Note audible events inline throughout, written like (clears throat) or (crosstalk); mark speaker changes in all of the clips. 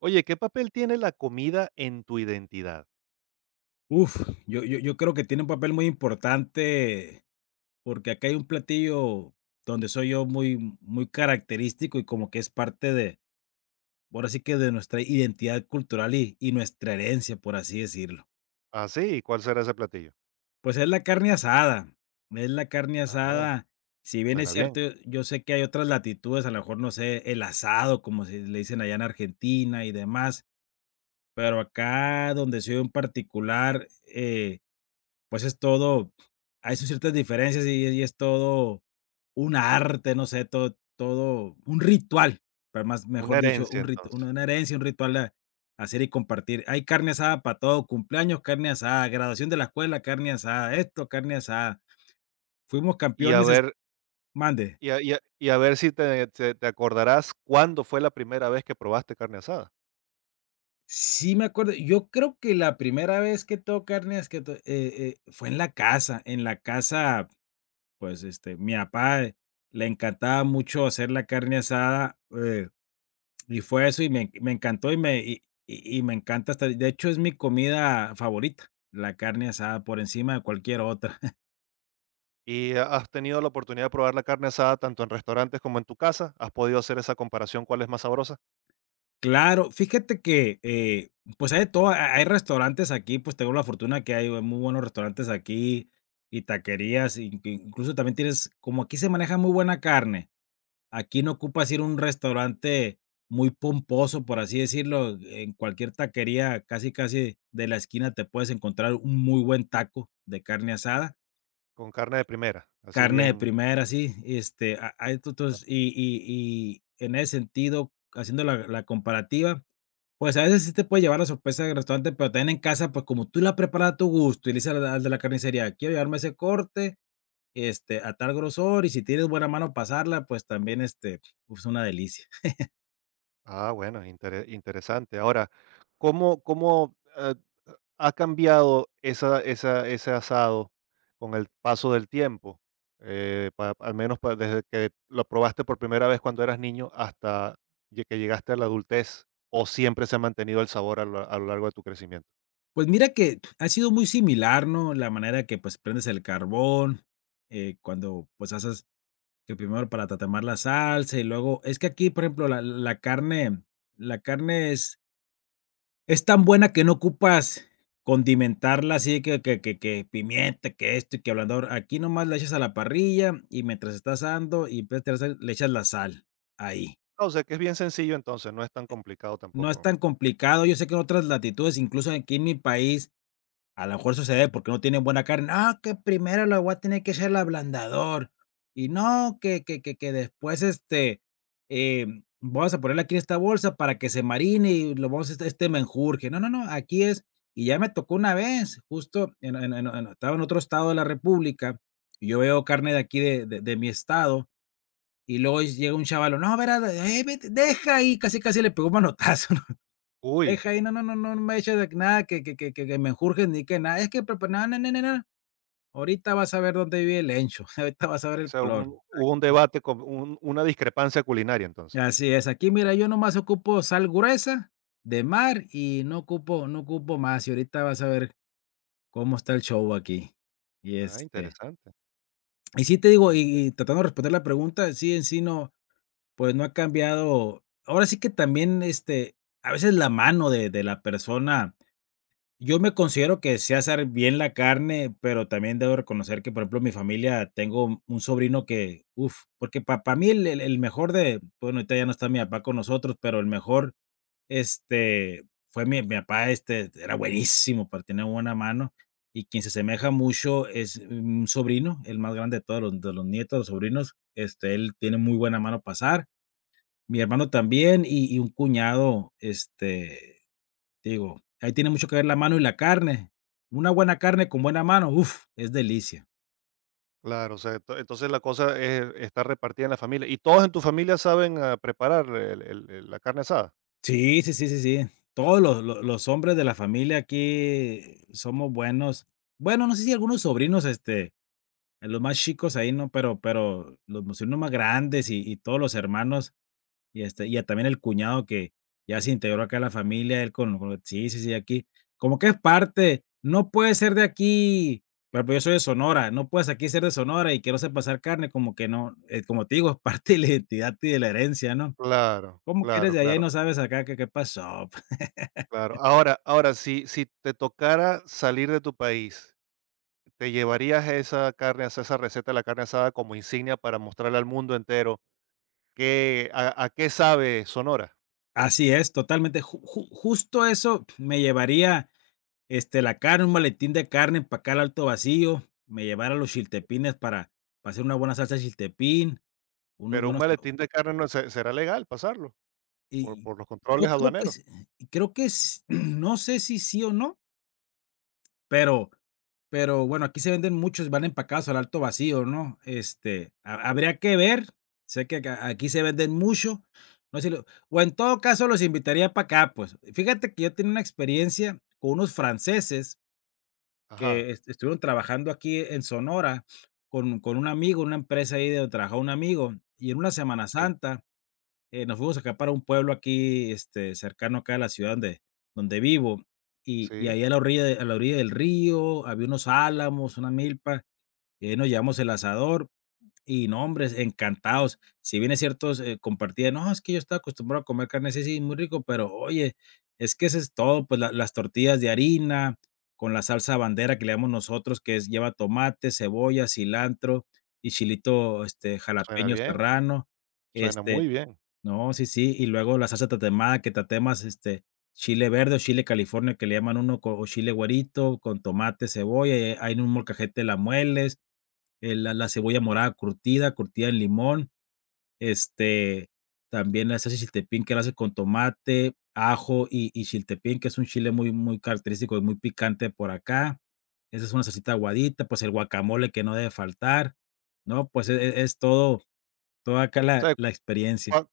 Speaker 1: Oye, ¿qué papel tiene la comida en tu identidad?
Speaker 2: Uf, yo creo que tiene un papel muy importante, porque acá hay un platillo donde soy yo muy muy característico y como que es parte de, ahora sí que de nuestra identidad cultural y nuestra herencia, por así decirlo.
Speaker 1: ¿Ah, sí? ¿Y cuál será ese platillo?
Speaker 2: Pues es la carne asada, es la carne
Speaker 1: Ah,
Speaker 2: asada. Si bien es
Speaker 1: suena bien.
Speaker 2: cierto, yo sé que hay otras latitudes, a lo mejor, no sé, el asado, como se le dicen allá en Argentina y demás, pero acá donde soy yo en particular, pues es todo, hay sus ciertas diferencias y es todo un arte, no sé, todo un ritual, para más mejor
Speaker 1: Una
Speaker 2: dicho,
Speaker 1: herencia,
Speaker 2: un rit
Speaker 1: entonces.
Speaker 2: una herencia, un ritual a hacer y compartir. Hay carne asada para todo: cumpleaños, carne asada; graduación de la escuela, carne asada; esto, carne asada. Fuimos
Speaker 1: Y a
Speaker 2: campeones es
Speaker 1: ver
Speaker 2: mande.
Speaker 1: y a ver si te acordarás cuándo fue la primera vez que probaste carne asada.
Speaker 2: Sí me acuerdo, yo creo que la primera vez que todo carne es que to fue en la casa, en la casa. Pues, este, mi papá, le encantaba mucho hacer la carne asada, y fue eso, y me encantó, y me encanta, hasta de hecho, es mi comida favorita, la carne asada por encima de cualquier otra. (laughs)
Speaker 1: ¿Y has tenido la oportunidad de probar la carne asada tanto en restaurantes como en tu casa? ¿Has podido hacer esa comparación, cuál es más sabrosa?
Speaker 2: Claro, fíjate que, pues, hay de todo, ha hay restaurantes aquí, pues, tengo la fortuna que hay muy buenos restaurantes aquí y taquerías, in incluso también tienes como aquí se maneja muy buena carne. Aquí no ocupas ir a un restaurante muy pomposo, por así decirlo. En cualquier taquería, casi, casi de la esquina te puedes encontrar un muy buen taco de carne asada,
Speaker 1: Con carne de primera, así
Speaker 2: carne de
Speaker 1: bien.
Speaker 2: primera, sí. Este, hay tutos y en ese sentido, haciendo la, la comparativa, pues a veces sí te puede llevar la sorpresa del restaurante, pero también en casa, pues como tú la preparas a tu gusto y le dices al, al de la carnicería, quiero llevarme ese corte, este, a tal grosor, y si tienes buena mano pasarla, pues también este, es una delicia.
Speaker 1: Ah, bueno, interesante. Ahora, ¿cómo, cómo ha cambiado ese asado con el paso del tiempo? Al menos desde que lo probaste por primera vez cuando eras niño hasta que llegaste a la adultez, o siempre se ha mantenido el sabor a lo largo de tu crecimiento.
Speaker 2: Pues mira que ha sido muy similar, ¿no? La manera que, pues, prendes el carbón, cuando, pues, haces que primero para tatemar la salsa y luego es que aquí, por ejemplo, la carne, la carne es tan buena que no ocupas condimentarla así que pimienta, que esto y que ablandador. Aquí nomás la echas a la parrilla y mientras está asando y empieza a tirar sal, le echas la sal, ahí.
Speaker 1: Ah, o sea, que es bien sencillo entonces, no es tan complicado
Speaker 2: No es
Speaker 1: tampoco.
Speaker 2: tan complicado. Yo sé que en otras latitudes, incluso aquí en mi país, a lo mejor sucede porque no tienen buena carne. No, que primero lo voy a tener que echar al ablandador. Y no, que después, este, vamos a ponerlo aquí en esta bolsa para que se marine y lo vamos a este menjurje. No, no, no, aquí es, y ya me tocó una vez, justo en estaba en otro estado de la república, y yo veo carne de aquí de mi estado, y luego llega un chaval: "No, verá, vete, deja ahí", casi, casi le pegó un manotazo.
Speaker 1: Uy,
Speaker 2: Deja ahí, no, no, no, no me eches de nada que me enjurjes ni que nada. Es que prepa na, na, na, na, na. Ahorita vas a ver dónde vive el encho. (laughs) Ahorita vas a ver
Speaker 1: o
Speaker 2: el
Speaker 1: sea,
Speaker 2: color.
Speaker 1: hubo un debate, con una discrepancia culinaria entonces.
Speaker 2: Así es, aquí mira, yo nomás ocupo sal gruesa de mar y no ocupo, no ocupo más, y ahorita vas a ver cómo está el show aquí. Y,
Speaker 1: Ah,
Speaker 2: este,
Speaker 1: interesante.
Speaker 2: y sí te digo, y tratando de responder la pregunta, sí, en sí no, pues, no ha cambiado. Ahora sí que también, este, a veces la mano de la persona. Yo me considero que sé hacer bien la carne, pero también debo reconocer que, por ejemplo, mi familia, tengo un sobrino que, uf, porque para mí el, el mejor de, bueno, ahorita ya no está mi papá con nosotros, pero el mejor, este, fue mi, mi papá, este, era buenísimo, para tener buena mano, y quien se asemeja mucho es un sobrino, el más grande de todos los, de los nietos, los sobrinos, este, él tiene muy buena mano pasar. Mi hermano también, y un cuñado, este, te digo, ahí tiene mucho que ver la mano y la carne. Una buena carne con buena mano, uf, es delicia.
Speaker 1: Claro, o sea, entonces la cosa es estar repartida en la familia. ¿Y todos en tu familia saben, ah, preparar la carne asada?
Speaker 2: Sí, sí, sí, sí, sí. Todos los hombres de la familia aquí somos buenos. Bueno, no sé si algunos sobrinos, este, los más chicos ahí, ¿no? Pero los sobrinos más grandes y todos los hermanos. Y, este, y también el cuñado que ya se integró acá a la familia, él con sí, sí, sí, aquí. Como que es parte, no puede ser de aquí, pero pues yo soy de Sonora, no puedes aquí ser de Sonora y que no sepas carne, como que no, como te digo, es parte de la identidad y de la herencia, ¿no?
Speaker 1: Claro,
Speaker 2: ¿Cómo que eres
Speaker 1: claro,
Speaker 2: de allá y
Speaker 1: claro,
Speaker 2: no sabes acá qué qué pasó? (laughs)
Speaker 1: claro. Ahora, ahora, si, si te tocara salir de tu país, ¿te llevarías esa carne asada, esa receta de la carne asada como insignia para mostrarle al mundo entero qué, a qué sabe Sonora?
Speaker 2: Así es, totalmente. Ju ju Justo eso me llevaría, este, la carne, un maletín de carne empacar al alto vacío, me llevara los chiltepines para hacer una buena salsa de chiltepín, unos
Speaker 1: Pero un
Speaker 2: buenos.
Speaker 1: maletín de carne no se- será legal pasarlo
Speaker 2: Y
Speaker 1: por los
Speaker 2: yo
Speaker 1: controles
Speaker 2: creo que
Speaker 1: aduaneros.
Speaker 2: s, y creo que s (clears throat) no sé si sí o no, pero pero bueno, aquí se venden muchos, van empacados al alto vacío, ¿no? Este, ha habría que ver, sé que a aquí se venden mucho, no sé si lo, o en todo caso los invitaría para acá, pues. Fíjate que yo tenía una experiencia con unos franceses que
Speaker 1: Ajá,
Speaker 2: estuvieron trabajando aquí en Sonora con un amigo, una empresa ahí de donde trabajaba un amigo, y en una Semana
Speaker 1: sí,
Speaker 2: Santa, nos fuimos acá para un pueblo aquí, este, cercano acá a la ciudad donde, donde vivo, y
Speaker 1: sí,
Speaker 2: ahí a la orilla, a la orilla del río había unos álamos, una milpa, y ahí nos llevamos el asador, y no, hombres, encantados. Si bien es cierto, compartían, no, es que yo estaba acostumbrado a comer carne, sí, sí, muy rico, pero oye, es que ese es todo, pues las tortillas de harina, con la salsa bandera que le damos nosotros, que es, lleva tomate, cebolla, cilantro y chilito este,
Speaker 1: suena
Speaker 2: jalapeño
Speaker 1: bien,
Speaker 2: serrano.
Speaker 1: suena
Speaker 2: Este,
Speaker 1: muy bien.
Speaker 2: no, sí, sí, y luego la salsa tatemada, que tatemas, este, chile verde o chile California, que le llaman uno, co o chile güerito, con tomate, cebolla, ahí en un molcajete la mueles, la cebolla morada curtida, curtida en limón, este, también la salsa chiltepín, que la hace con tomate, ajo y chiltepín, que es un chile muy muy característico y muy picante por acá. Esa es una salsita aguadita, pues, el guacamole que no debe faltar, ¿no? Pues, es todo toda acá la
Speaker 1: O sea,
Speaker 2: la experiencia.
Speaker 1: cua-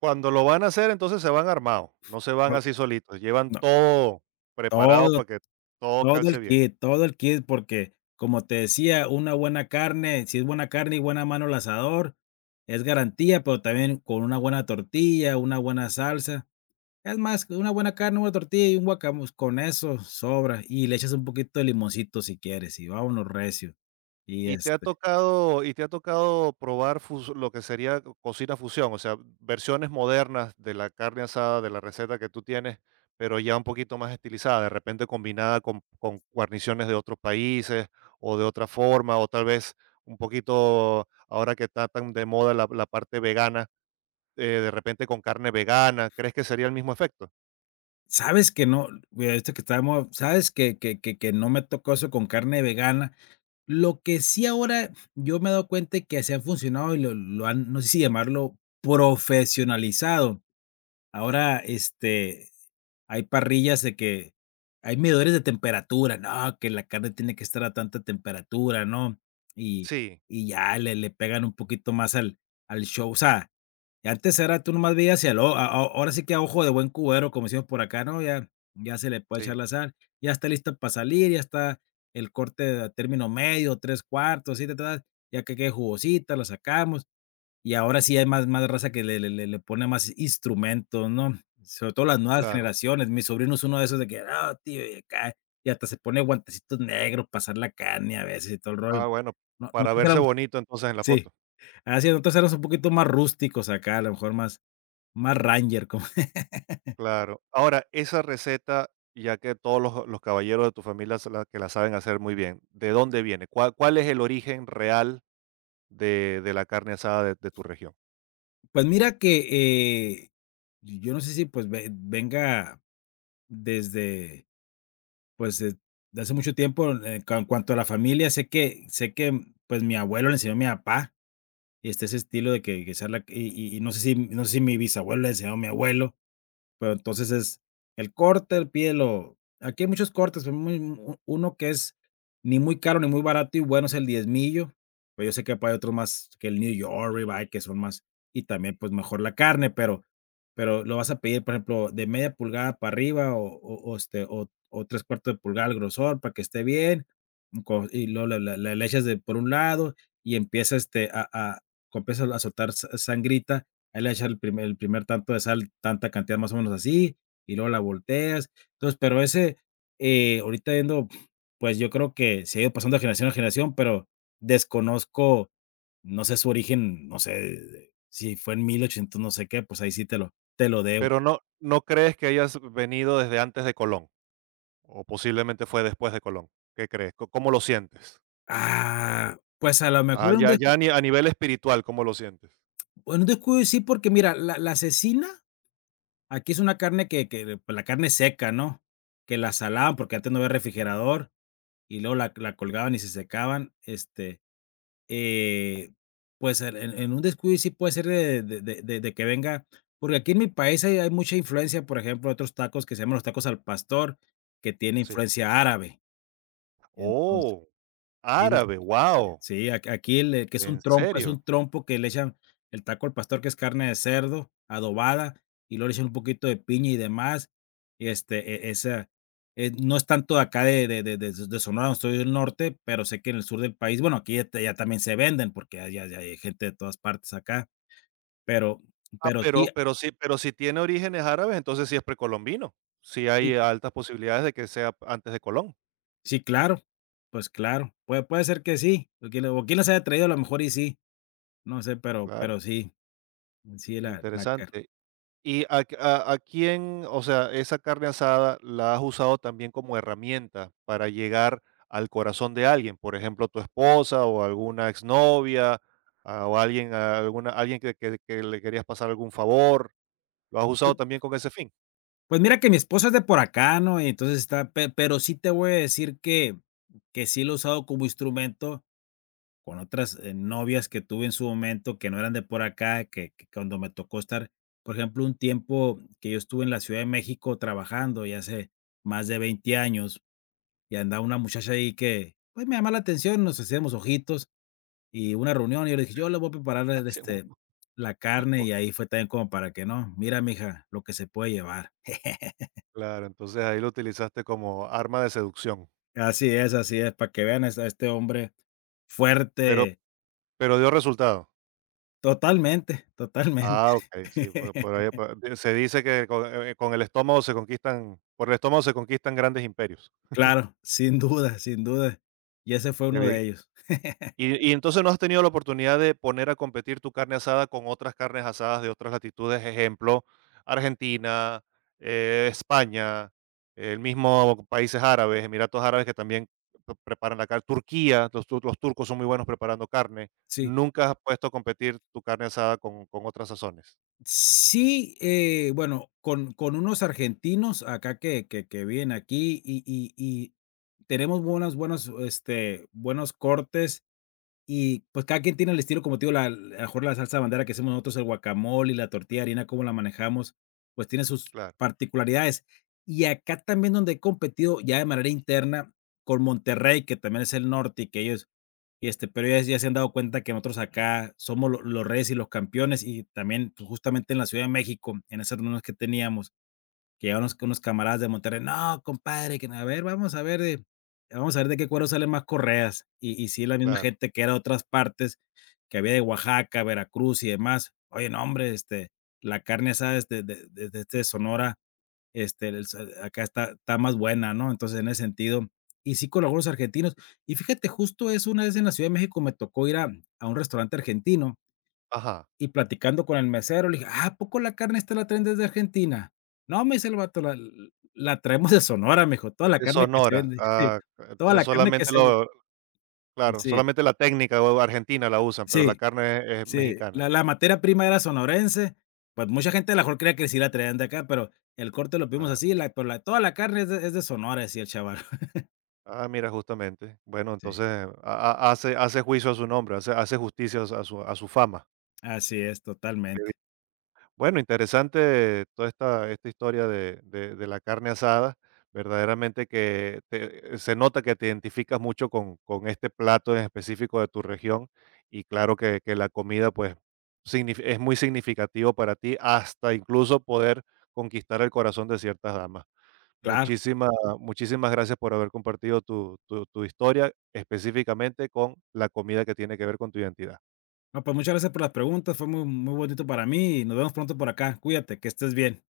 Speaker 1: cuando lo van a hacer, entonces se van armados, no se van
Speaker 2: No,
Speaker 1: así solitos, llevan
Speaker 2: no,
Speaker 1: todo preparado
Speaker 2: todo.
Speaker 1: para que todo calce bien.
Speaker 2: Todo el kit, porque, como te decía, una buena carne, si es buena carne y buena mano al asador, es garantía, pero también con una buena tortilla, una buena salsa. Es más, una buena carne, una tortilla y un guacamole, pues, con eso sobra. Y le echas un poquito de limoncito si quieres, y vámonos recio. Y,
Speaker 1: ¿Y te ha
Speaker 2: este,
Speaker 1: tocado y te ha tocado probar fus lo que sería cocina fusión? O sea, versiones modernas de la carne asada, de la receta que tú tienes, pero ya un poquito más estilizada, de repente combinada con guarniciones de otros países o de otra forma, o tal vez un poquito ahora que está tan de moda la parte vegana, de repente con carne vegana, ¿crees que sería el mismo efecto?
Speaker 2: sabes que no, mira, ahorita que estábamos, sabes que que no me tocó eso con carne vegana. Lo que sí ahora yo me he dado cuenta que se han funcionado y lo han, no sé si llamarlo profesionalizado. Ahora, este, hay parrillas de que hay medidores de temperatura, no, que la carne tiene que estar a tanta temperatura, ¿no? Y
Speaker 1: Sí.
Speaker 2: y ya le pegan un poquito más al al show, o sea, y antes era tú nomás veías y al o a ahora sí que a ojo de buen cubero, como decimos por acá, ¿no? Ya ya se le puede echar
Speaker 1: Sí,
Speaker 2: la sal, ya está lista para salir, ya está el corte a término medio, tres cuartos así, ta, ta, ta, ya que quede jugosita, la sacamos, y ahora sí hay más más raza que le pone más instrumentos, ¿no? Sobre todo las nuevas
Speaker 1: claro.
Speaker 2: generaciones. Mi sobrino es uno de esos de que: "No, tío", y acá, y hasta se pone guantecitos negros pasar la carne a veces y todo el rollo.
Speaker 1: Ah, bueno,
Speaker 2: No
Speaker 1: para
Speaker 2: nosotros
Speaker 1: verse
Speaker 2: éramos
Speaker 1: bonito entonces en la
Speaker 2: Sí.
Speaker 1: foto.
Speaker 2: Así nosotros éramos un poquito más rústicos acá, a lo mejor más ranger, como (laughs)
Speaker 1: Claro. Ahora, esa receta, ya que todos los caballeros de tu familia que la saben hacer muy bien, ¿de dónde viene? ¿Cuál, cuál es el origen real de la carne asada de tu región?
Speaker 2: Pues mira que, yo no sé si, pues, ve venga desde, pues, de hace mucho tiempo, ca en cuanto a la familia, sé que, pues, mi abuelo le enseñó a mi papá, este, ese estilo de que sea la. No sé si mi bisabuelo le enseñó a mi abuelo. Pero entonces es el corte, el pie lo aquí hay muchos cortes, pero muy u uno que es ni muy caro ni muy barato y bueno es el diezmillo, pero yo sé que hay otros más que el New York Ribeye que son más, y también, pues, mejor la carne, pero lo vas a pedir, por ejemplo, de media pulgada para arriba o, este, o 3/4 de pulgada al grosor para que esté bien, y luego la le echas de por un lado y empieza a soltar sa sangrita. Ahí le vas a echar el primer tanto de sal, tanta cantidad más o menos así, y luego la volteas. Entonces, pero ese, ahorita viendo, pues, yo creo que se ha ido pasando de generación a generación, pero desconozco, no sé su origen, no sé, si fue en 1800 no sé qué, pues, ahí sí te lo debo.
Speaker 1: Pero no, no crees que hayas venido desde antes de Colón, o posiblemente fue después de Colón. ¿Qué crees? ¿Cómo lo sientes?
Speaker 2: Ah, pues, a lo mejor
Speaker 1: Ah, ya, ya a a nivel espiritual, ¿cómo lo sientes?
Speaker 2: en un descuido sí, porque mira, la cecina, aquí es una carne que, pues, la carne seca, ¿no? Que la salaban porque antes no había refrigerador, y luego la colgaban y se secaban, este, eh, pues, en un descuido y sí puede ser de que venga, porque aquí en mi país hay mucha influencia, por ejemplo, otros tacos que se llaman los tacos al pastor, que tiene
Speaker 1: Sí.
Speaker 2: influencia árabe.
Speaker 1: Oh,
Speaker 2: Sí, sí,
Speaker 1: árabe,
Speaker 2: sí,
Speaker 1: wow.
Speaker 2: sí, ac aquí el, que es
Speaker 1: ¿En
Speaker 2: un trompo es un
Speaker 1: serio?
Speaker 2: trompo que le echan el taco al pastor, que es carne de cerdo adobada, y luego le echan un poquito de piña y demás, y no es tanto de acá de Sonora, donde estoy del norte, pero sé que en el sur del país, bueno, aquí ya también se venden, porque ya hay gente de todas partes acá, pero
Speaker 1: Ah,
Speaker 2: sí,
Speaker 1: pero sí pero si tiene orígenes árabes, entonces sí es precolombino. Sí hay
Speaker 2: sí,
Speaker 1: altas posibilidades de que sea antes de Colón,
Speaker 2: sí, claro, pues claro, puede ser que sí, o quién las haya traído, a lo mejor y sí, no sé, pero
Speaker 1: claro,
Speaker 2: sí, sí la carne.
Speaker 1: interesante. ¿Y a quién, o sea, esa carne asada la has usado también como herramienta para llegar al corazón de alguien? Por ejemplo, tu esposa o alguna exnovia, ah, o alguien alguna alguien que que le querías pasar algún favor, ¿lo has usado también con ese fin? (laughs)
Speaker 2: Pues mira que mi esposa es de por acá, ¿no? Y entonces está, pe pero sí te voy a decir que sí lo he usado como instrumento con otras novias que tuve en su momento, que no eran de por acá, que cuando me tocó estar, por ejemplo, un tiempo que yo estuve en la Ciudad de México trabajando, ya hace más de 20 años, y andaba una muchacha ahí que, pues, me llamaba la atención, nos hacíamos ojitos y una reunión, y yo le dije: "Yo le voy a preparar
Speaker 1: Ah, seguro.
Speaker 2: este, la carne", y ahí fue también como para que: "No, mira, mija, lo que se puede llevar".
Speaker 1: Claro, entonces ahí lo utilizaste como arma de seducción.
Speaker 2: Así es, para que vean, es a este hombre
Speaker 1: Pero
Speaker 2: fuerte,
Speaker 1: Pero dio resultado.
Speaker 2: totalmente, totalmente.
Speaker 1: Ah, okey, sí, por
Speaker 2: (laughs)
Speaker 1: ahí se dice que con el estómago se conquistan, por el estómago se conquistan grandes imperios.
Speaker 2: Claro, sin duda, sin duda. Y ese fue
Speaker 1: Qué
Speaker 2: uno
Speaker 1: bien.
Speaker 2: de ellos. (laughs)
Speaker 1: Y entonces, ¿no has tenido la oportunidad de poner a competir tu carne asada con otras carnes asadas de otras latitudes? Ejemplo, Argentina, España, el mismo países árabes, Emiratos Árabes, que también p preparan la carne. Turquía, los tu los turcos son muy buenos preparando carne.
Speaker 2: Sí.
Speaker 1: ¿Nunca has puesto a competir tu carne asada con otras sazones?
Speaker 2: Sí, bueno, con unos argentinos acá que vienen aquí y tenemos buenos cortes. Y, pues, cada quien tiene el estilo, como te digo, la a lo mejor la salsa bandera que hacemos nosotros, el guacamole y la tortilla de harina, cómo la manejamos, pues, tiene sus
Speaker 1: Claro,
Speaker 2: particularidades. Y acá también donde he competido ya de manera interna con Monterrey, que también es el norte y que ellos y, este, pero ellos ya se han dado cuenta que nosotros acá somos lo los reyes y los campeones, y también, pues, justamente en la Ciudad de México, en esas reuniones que teníamos, que llegaron unos camaradas de Monterrey: "No, compadre, que a ver, vamos a ver de qué cuero salen más correas". Y sí, la misma
Speaker 1: claro.
Speaker 2: gente que era de otras partes, que había de Oaxaca, Veracruz y demás. Oye, no, hombre, este, la carne asada es de este Sonora, este, el s acá está más buena, ¿no? Entonces, en ese sentido y sí con algunos argentinos. Y fíjate, justo es una vez en la Ciudad de México me tocó ir a un restaurante argentino
Speaker 1: Ajá.
Speaker 2: y platicando con el mesero, le dije: "Ah, ¿a poco la carne esta la traen desde Argentina?". No, me dice el vato, la traemos de Sonora, me dijo, toda la
Speaker 1: En
Speaker 2: carne que se
Speaker 1: Sonora,
Speaker 2: vende, (laughs) sí,
Speaker 1: ah,
Speaker 2: toda
Speaker 1: entonces
Speaker 2: la carne que
Speaker 1: solamente
Speaker 2: se vende,
Speaker 1: lo claro,
Speaker 2: sí,
Speaker 1: solamente la técnica o argentina la usan, pero la
Speaker 2: sí,
Speaker 1: carne es
Speaker 2: sí,
Speaker 1: mexicana,
Speaker 2: la materia prima era sonorense, pues mucha gente a lo mejor creía que sí la traían de acá, pero el corte lo vimos
Speaker 1: claro.
Speaker 2: así, la pero la toda la carne es de Sonora, decía el chaval. (laughs)
Speaker 1: Ah, mira, justamente. Bueno,
Speaker 2: Sí,
Speaker 1: entonces ha hace juicio a su nombre, hace justicia a su fama.
Speaker 2: así es, totalmente.
Speaker 1: Bueno, interesante toda esta, esta historia de, de la carne asada. Verdaderamente que se nota que te identificas mucho con este plato en específico de tu región y claro que la comida pues es muy significativo para ti hasta incluso poder conquistar el corazón de ciertas damas.
Speaker 2: Claro.
Speaker 1: Muchísimas, muchísimas gracias por haber compartido tu, tu tu historia específicamente con la comida que tiene que ver con tu identidad.
Speaker 2: No, pues muchas gracias por las preguntas, fue muy muy bonito para mí y nos vemos pronto por acá. Cuídate, que estés bien.